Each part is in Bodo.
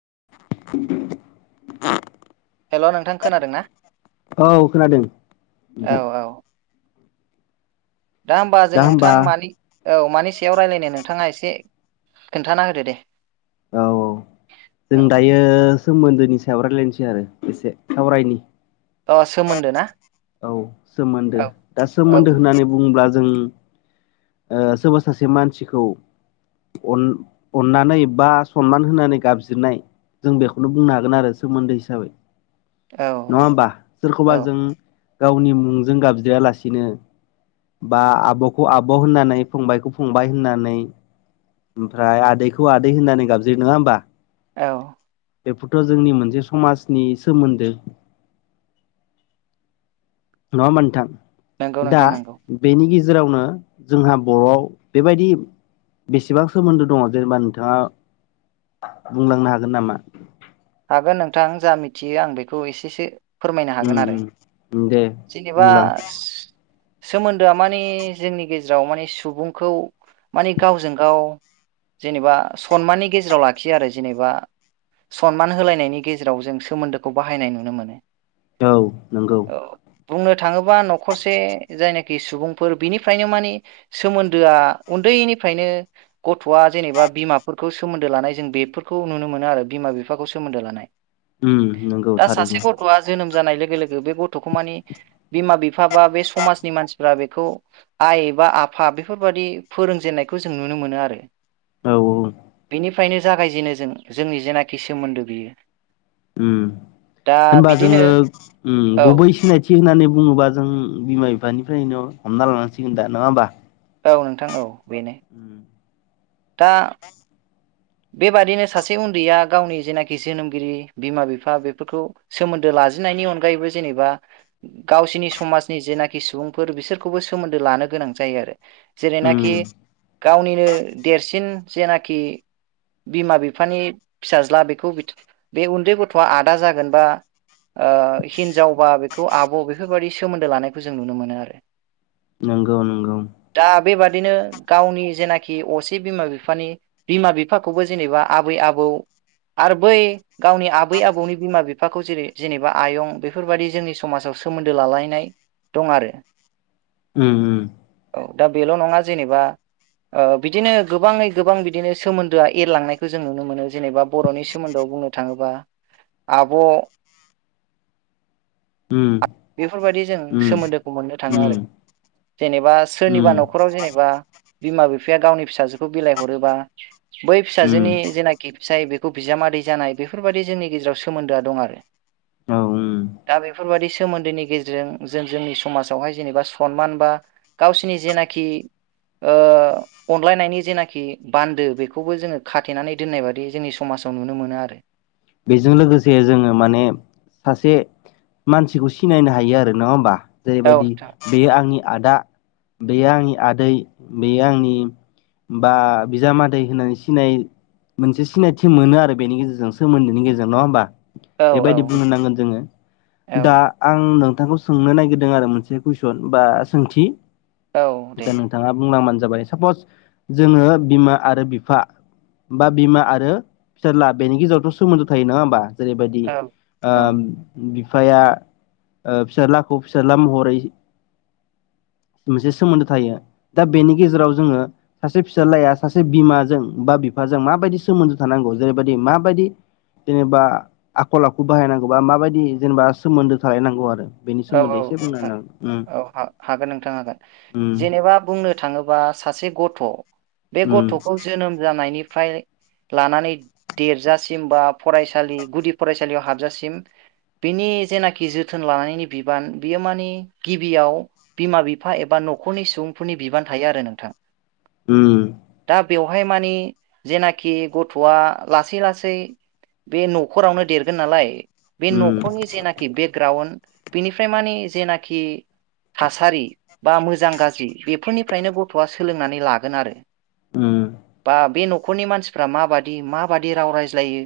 [inaudible] हेल' नोंथां खोनादों ना? औ खोनादों औ नोंथां। औ दा होमबा जों नोंथां मानि औ मानि सायाव रायज्लायनो नोंथाङा एसे। एसे खोन्थाना होदो दे। औ औ औ जों दायो सोमोन्दोनि सायावरायलायनोसै आरो एसे सावरायनि अ सोमोन्दो ना औ सोमोन्दो औ दा औ सोमोन्दो होननानै बुंङोब्ला जों ओ सोरबा सासे मानसिखौ अन अननानै बा सनमान होनानै गाबज्रिनाय जों बेखौनो बुंनो हागोन आरो सोमोन्दो हिसाबै औ नङा होमबा? औ औ बा आब'खौ आब' होननानै फंबायखौ फंबाय होननानै ओमफ्राय आदैखौ आदै होननानै गाबज्रि नङा होमबा औ। बेफोरथ' जोंनि मोनसे समाजनि सोमोन्दो नङा होमबा नोंथां नंगौ दा नोंथां नंगौ बेनि गेजेराव गेजेरावनो जोंहा बर'आव बेबायदि बेसेबां सोमोन्दो दङ जेनेबा नोंथाङा बुंलांनो हागोन नामा? हागोन नोंथां जा मिथियो आं बेखौ एसेसो। फोरमायनो हागोन आरो उम उम दे जेनेबा बुंलां सोमोन्दोआ माने जोंनि गेजेराव माने सुबुंखौ माने गावजों गाव जेनेबा सनमाननि गेजेराव लाखियो आरो जेनेबा सनमान होलायनायनि गेजेराव जों सोमोन्दोखौ बाहायनाय नुनो मोनो औ नोंगौ बुंनो थाङोबा न'खरसे जायनो खि सुबुंफोर बिनिफ्रायनो माने सोमोन्दोआ उन्दैनिफ्रायनो गथ'आ जेनेबा बिमाफोरखौ सोमोन्दो लानाय जों बेफोरखौ नुनो मोनो आरो बिमा बिफाखौ सोमोन्दो उम नंगौ दा सासे थारैनो गथ'आ जोनोम जानाय लोगो लोगो लोगो बे गथ'खौ मानि बिमा बिफा बा बे समाजनि मानसिफ्रा बेखौ आइ बा आफा बेफोरबाददि फोरोंजेननायखौ जों नुनो मोनो आरो औ औ बेनिफ्रायनो जागायजेनो जों जोंनि जेनाखि सोमोन्दो बेयो ओम होनबा जोङो ओम औ गुबै सिनायथि होननानै बुङोबा जों बिमा बिफानिफ्रायनो हमना लानांसिगोन दा नङा होमबा औ नोंथां औ बेनो उम। दा बेबादिनो सासे उन्दैया गावनि जेनाखि जोनोमगिरि बिमा बिफा बेफोरखौ सोमोन्दो ला जेननायनि अनगायैबो जेनेबा गावसोरनि समाजनि जेनाखि सुबुंफोर बिसोरखौबो सोमोन्दो लानो गोनां जायो आरो उम जेरैनाखि गावनिनो देरसिन जेनाखि बिमा बिफानि फिसाज्ला बेखौ बे उन्दै गथ'वा आदा जागोन बा ओ हिनजावबा बेखौ आब' बेफोरबायदि सोमोन्दो लानायखौ जों नुनो मोनो आरो नंगौ नंगौ दा बेबादिनो गावनि जेनाखि असे बिमा बिफानि बिमा बि फाखौबो जेनेबा आबै आबौ आरो बै गावनि आबै आबौनि बिमा बि। फाखौ जेरै जेनेबा आयं बेफोरबायदि जोंनि समाजाव सोमोन्दो लालायनाय दं आरो। ओम ओम। औ दा बेल' नङा जेनेबा बिदिनो गोबाङै गोबां बिदिनो सोमोन। दोआ एरलांनायखौ जों नुनो मोनो जेनेबा बर'नि सोमोन्दोआव बुंनो थाङोबा। आब'। उम बेफोरबायदि जों उम सोमोन्दोखौ मोननो थाङो उम उम आरो। जेनेबा सोरनिबा उम न'खराव जेनेबा बिमा बिफाया गावनि फिसाजोखौ बिलाइ हरोबा बै उम फिसाजोनि जेनाखि फिसाइ खौ बिजामादै जानाय बेफोरबायाददि जोंनि गेजेराव सोमोन्दोआ दं आरो औ उम दा बे बेफोरबायदि सोमोन्दोनि गेजेरजों जों जोंनि समाजावहाय जेनेबा सनमान बा गावसोरनि जेनाखि अनलायनायनि जेनाखि बान्दो बेखौबो जोङो खाथेनानै दोननाय बादि जोंनि समाज साव नुनो मोनो आरो। बेजों लोगोसे जोङो माने सासे मानसिखौ सिनायनो हायो आरो नङा होमबा औ जेरैबायदि नोंथां बेयो आंनि आदा बेयो आंनि आदै बेयो आंनि बा बिजामादै होननानै सिनाय मोनसे सिनायथि मोनो आरो बेनि गेजेरजों सोमोन्दोनि गेजेरजों नङा होनबा औ औ बेबायदि बुंनो नांगोन जोङो औ दा आं नों। नोंथांखौ सोंनो नागिरदों आरो मोनसे कुइसन बा सोंथि औ दे दा नोंथाङा बुंलांबानो। जाबाय सापस जोङो बिमा आरो बिफा बा बिमा आरो फिसाज्ला बेनि गेजेरावथ' सोमोन्दो थायो नङा होमबा जेरैबायदि औ ओ औ बि फाया फिसाज्लाखौ फिसााज्ला महरै [inaudible] मोनसे सोमोन्दो थायो दा बेनि गेजेराव जोङो सासे फिसाज्लाया सासे बिमाजों बा बि। फाजों माबायदि सोमोन्दो थानांगौ जेरैबायदि माबायदि। जेनेबा आखल आखु बाहायनांगौबा माबायदि जेनेबा सोमोन्दो थालायनांगौ आरो। बेनि औ औ सोमोन्दै एसे बुंना नोंथां होनो औ हागोन नोंथां हागोन हागोन जेनेबा बुंनो थाङोबा। सासे गथ' बे उम गथ'खौ जोनोम जानायनिफ्राय लानानै देरजासिम बा फरायसालि गुदि फरायसालियाव हाबजासिम बिनि जेनाखि जोथोन लानायनि बिबान बियो मानि गिबियाव बिमा बिफा एबा न'खरनि सुबुंफोरनि बिबान थायो आरो नोंथां। ओम। बेयावहाय मानि जेनाखि गथ'वा लासै लासै बे न'खरावनो देरगोन नालाय बे उम न'खरनि जेनाखि बेकग्राउण्ड बिनिफ्राय मानि जेनाखि थासारि बा मोजां गाज्रि बेफोरनिफ्रायनो गथ'आ सोलोंनानै लागोन आरो उम बा बे न'खरनि मानसिफ्रा माबादि माबादि राव रायज्लायो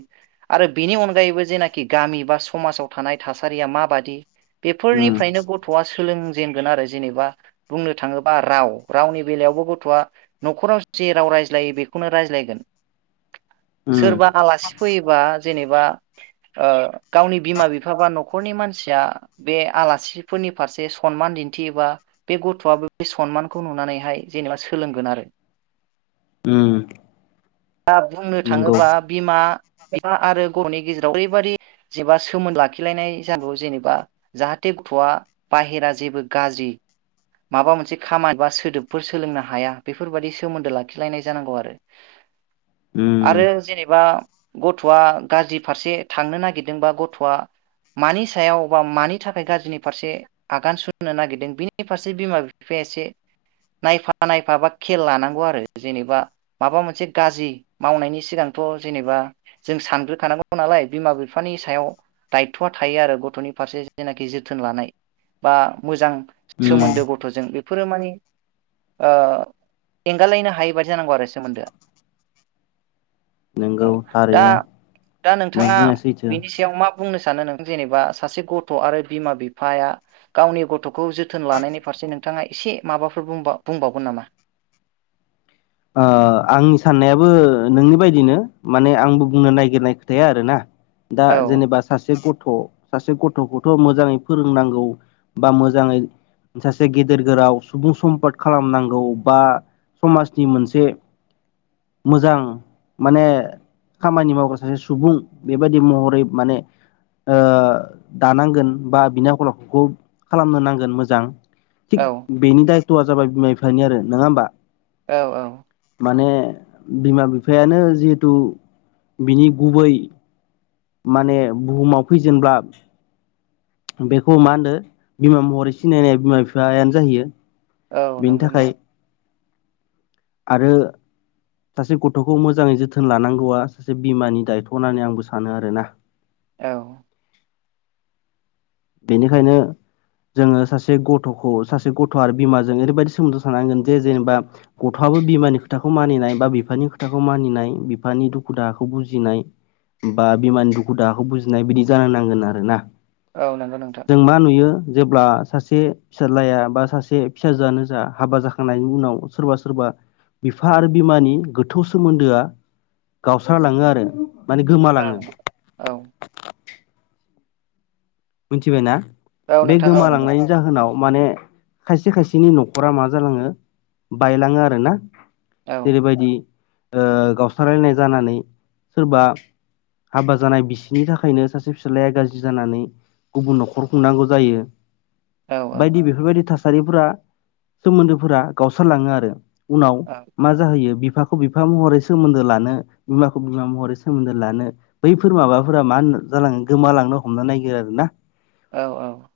आरो बेनि अनगायैबो जेनाखि गामि बा समाजाव थानाय थासारिया माबादि उम उम बेफोरनिफ्रायनो गथ'आ सोलों जेनगोन आरो जेनेबा बुंनो थाङोबा राव रावनि बेलायावबो गथ'आ न'खराव जे राव रायज्लायो बेखौनो रायज्लायगोन उम सोरबा आलासि फैयोबा जेनेबा ओ गावनि बिमा बिफा बा नख न'खरनि मानसिया बे आलासिफोरनि फारसे सनमान दिन्थियोबा बे गथ'आबो बे सनमानखौ नुनानैहाय जेनेबा सोलोंगोन आरो। ओम‌। दा बुंनो थाङोबा बिमा [unintelligible] आरो ग'नि गेजेराव ओरैबादि जेबा सोमोनद लाखिलायनाय जानांगौ जेनेबा जाहाथे गथ'आ बाहेरा जेबो गाज्रि माबा मोनसे खामानि बा सोदोबफोर सोलोंनो हाया बेफोरबादि सोमोन्दो लाखिलायनाय जानांगौ आरो। उम आरो जेनेबा गथ'आ गाज्रि फारसे थांनो नागिरदोंबा गथ'आ मानि सायाव बा मानि थाखाय गाज्रिनि फारसे आगान सुरनो नागिरदों बिनि फारसे बिमा बिफाया एसे नायफा नायफा बा खेल लानांगौ आरो जेनेबा माबा मोनसे गाज्रि मावनायनि सिगां थ' जेनेबा जों सानग्रोखानांगौ नालाय बिमा बिफानि सायाव दायथ'आ थायो आरो गथ'नि फारसे जेनाखि जोथोन लानाय बा मोजां उम सोमोन्दो गथ'जों बेफोरो माने ओ एंगालायनो हायैबादि जानांगौ आरो सोमोन्दोआ। औ नोंगौ दा थारैनो दा नों नोंथाङा बुंनाया सैथो बिनि सायाव मा बुंनो सा सानो नों जेनेबा सासे गथ' आरो बिमा बिफाया गावनि गथ' गथ'खौ जोथोन लानायनि फारसे नोंथाङा एसे माबाफोर बुंबा बुंबावगोन नामा? ओ आंनि साननायाबो नोंनि बायदिनो माने आंबो बुंनो नायगिरनाय खोथाया आरोना। दा औ जेनेबा सासे गथ गथ' सासे गथ'खौथ' मोजाङै फोरोंनांगौ बा मोजाङै सासे गेदेर गोराव सुबुं सम्पद खालामनांगौ बा समाज नि मोनसे मोजां माने खामानि मावग्रा सासे सुबुं बेबायदि महरै माने ओ दानांगोन बा बिनि आखल आखुखौ खालामनो नांगोन मोजां। थिग औ बेनि दायथ'आ जाबाय बिमा बिफानि आरो नङा होमबा? औ औ। माने बिमा बिफायानो जिहेथु बिनि गुबै माने बुहुमाव फैजेनब्ला बेखौ मा होनो बिमा महरै सिनायनाय बिमा बिफायानो जाहैयो। औ बेनि नंगौ थाखाय नोंथां। आरो सासे गथ'खौ मोजाङै जोथोन लानांगौआ सासे बिमानि दायथ' होननानै आंबो सानो आरोना। औ। बेनिखायनो जोङो सासे गथ'खौ सासे गथ' आरो बिमाजों ओरैबायाददि सोमोन्दो थानांगोन जे जेनेबा गथ'आ बो बिमानि खोथाखौ मानिनाय बा बिफानि खोथाखौ मानिनाय बिफानि दुखु दाहाखौ बुजिनाय। बा बिमानि दुखु दाहाखौ बुजिनाय बिदि जानो नांगोन आरो ना। औ नंगौ नोंथां जों मा नुयो जेब्ला सासे फिसाज्लाया बा सासे फिसाजोआनो जा हाबा जाखांनायनि उनाव सोरबा सोरबा बिफा आरो बिमानि गोथौ सोमोन्दोआ गावस्रालाङो आरो। माने गोमालाङो औ औ। मिथिबायना औ बे नोंथां औ नंगौ गोमालांनायनि जाहोनाव माने खायसे खायसेनि न'खरा मा जालाङो बायलाङो आरो ना। औ जेरैबायदि ओ गावस्रालायनाय जानानै सोरबा हाबा जानाय बिसिनि थाखायनो सासे फिसाज्लाया गाज्रि जानानै गुबुन न'खर खुंनांगौ जायो औ औ बायदि बेफोरबायदि थास सारिफोरा सोमोन्दोफोरा गावस्रालाङो आरो उनाव औ मा जाहैयो बिफ बिफाखौ बिफा महरै सोमोन्दो लानो बिमाखौ बिमा महरै सोमोन्दो लानो बैफोर माबाफोरा मा होनना जालाङो गोमालांनो हमनो नागिरो आरोना। औ औ।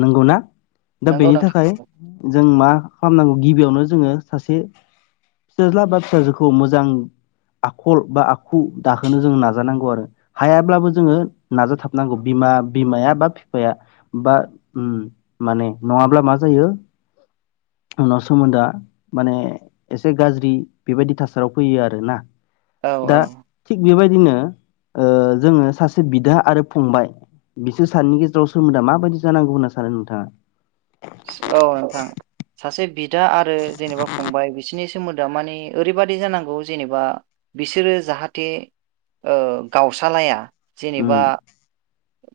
नंगौ ना? नंगौ नोंथां नंगौ। जों मा खालामनांगौ गिबियावनो जोङो सासे फिसाज्ला बा फिसाजोखौ मोजां आखल बा आखु दाहोनो जों नाजानांगौ आरो हायाब्लाबो जोङो नाजाथाबनांगौ बिमा बिमाया बा बिफाया बा माने नङाब्ला मा जायो [unintelligible] उनाव सोमोन्दोआ माने एसे गाज्रि बेबायदि थासारियाव फैयो आरो ना औ औ दा थिग बेबायदि बिनो जोङो ओ सासे बिदा आरो फंबाय बिसोर सानैनि गेजेराव सोमोन्दआ माबायदि जानांगौ होनना सानो नोंथाङा? औ नोंथां सासे बिदा आरो जेनेबा फंबाय बिसोरनि सोमोन्दआ माने ओरैबादि जानांगौ जेनेबा बिसोरो जाहाथे ओ गावसालाया उम जेनेबा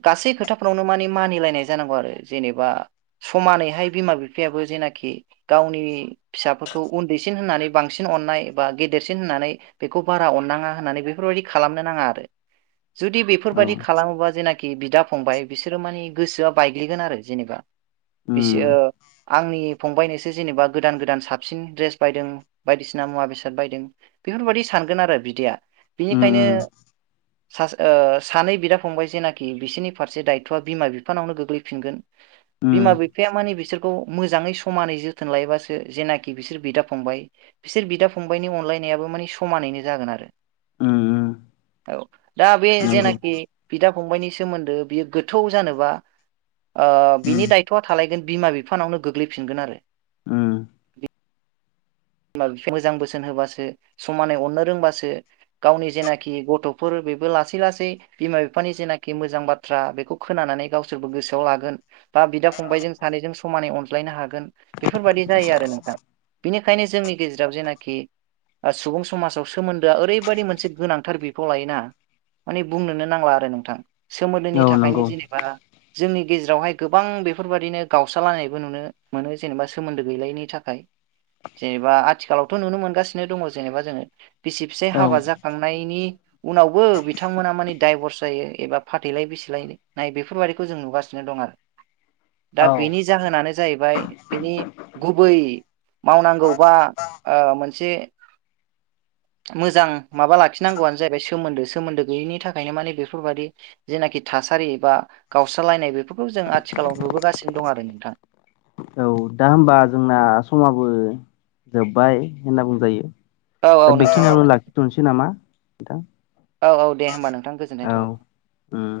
गासै खोथाफ्रावनो माने मानिलायनाय जानांगौ आरो जेनेबा समानैहाय बिमा बिफायाबो जेनाखि गावनि फिसाफोरखौ उन्दैसिन होननानै बांसिन अननाय बा गेदेरसिन होननानै बेखौ बारा अननाङा होननानै बेफोरबायदि खालामनो नाङा आरो जुदि औ बेफोरबायदि खालामोबा जेनाखि खि बिदा फंबाय बिसोरो माने गोसोआ बायग्लिगोन आरो जेनेबा बिसो उम आंनि फंबायनिसो जेनेबा गोदान गोदान साबसिन द्रेस बायदों बायदिसिना मुवा बेसाद बायदों बेफोरबायदि सानगोन आरो बिदाया उम बिनिखायनो सानै बिदा फंबाय जेनाखि खि बिसोरनि फारसे दायथ'आ बिमा बिफानावनो गोग्लैफिनगोन उम बिमा बिफाया माने बिसोर खौ मोजाङै समानै जोथोन लायोबासो जेनाखि बिसोर बिदा फंबाय बिसोर बिदा फंबायनि अनलाय नायाबो माने समानैनो जागोन आरो उम औ दा बे नंगौ जेनाखि बिदा फंबाइनि सोमोन्दो बियो गोथौ जानोबा ओ उम बिनि दायथ'आ थालायगोन बिमा बिफानावनो गोग्लैफिनगोन आरो उम बिद मोजां बोसोन होबासो समानै अननो रोंबासो गावनि जेनाखि गथ'फोर बेबो लासै लासै बिमा बिफानि जेनाखि मोजां बाथ्रा बेखौ खोनानानै गावसोरबो गोसोआव लागोन। बा बिदा फंबायजों सानैजों समानै अनज्लायनो हागोन बेफोरबायाददि जायो आरो नोंथां बेनि ओंखायनो जोंनि गेजेराव जेनाखि सुबुं समाजाव सोमोन्दोआ ओरैबायदि मोनसे गोनांथार बिफाव लायोना माने बुंनोनो नांला आरो नोंथां सोमोन्दोनि औ थाखायनो नंगौ जेनेबा जोंनि गेजेरावहाय गोबां बेफोरबायदिनो गावस्रालायनायबो नुनो मोनो जेनेबा सोमोन्दो गैलायनि थाखाय जेनेबा आथिखालावथ' नुनो मोनगासिनो दङ जेनेबा जोङो बिसि फिसाय औ हाबा जाखांनायनि उनावबो बिथांमोना माने दडाइभर्स जायो एबा फाथैलाय बिसिलाय नाय बेफोरबायदिखौ जों नुगासिनो दं आरो। दा औ बिनि जाहोनानो जाहैबाय बिनि गुबै मावनां गौबा ओ मोनसे मोजां माबा लाखिनांगौआनो जाहैबाय सोमोन्दो सोमोन्दो गैयैनि थाखायनो माने बेफोरबादि जेनाखि था सारि बा गावस्रालायनाय बेफोरखौ जों आथिखालाव नुबोगासिनो दं आरो नोंथां औ दा होमबा जोंना समाबो जोब्बाय होनना बुंजायो। औ औ दा नोंथां औ बेखिनियावनो लाखिथ'नोसै नामा नोंथां। औ औ दे होमबा नोंथां गोजोननाय औ थाबाय। उम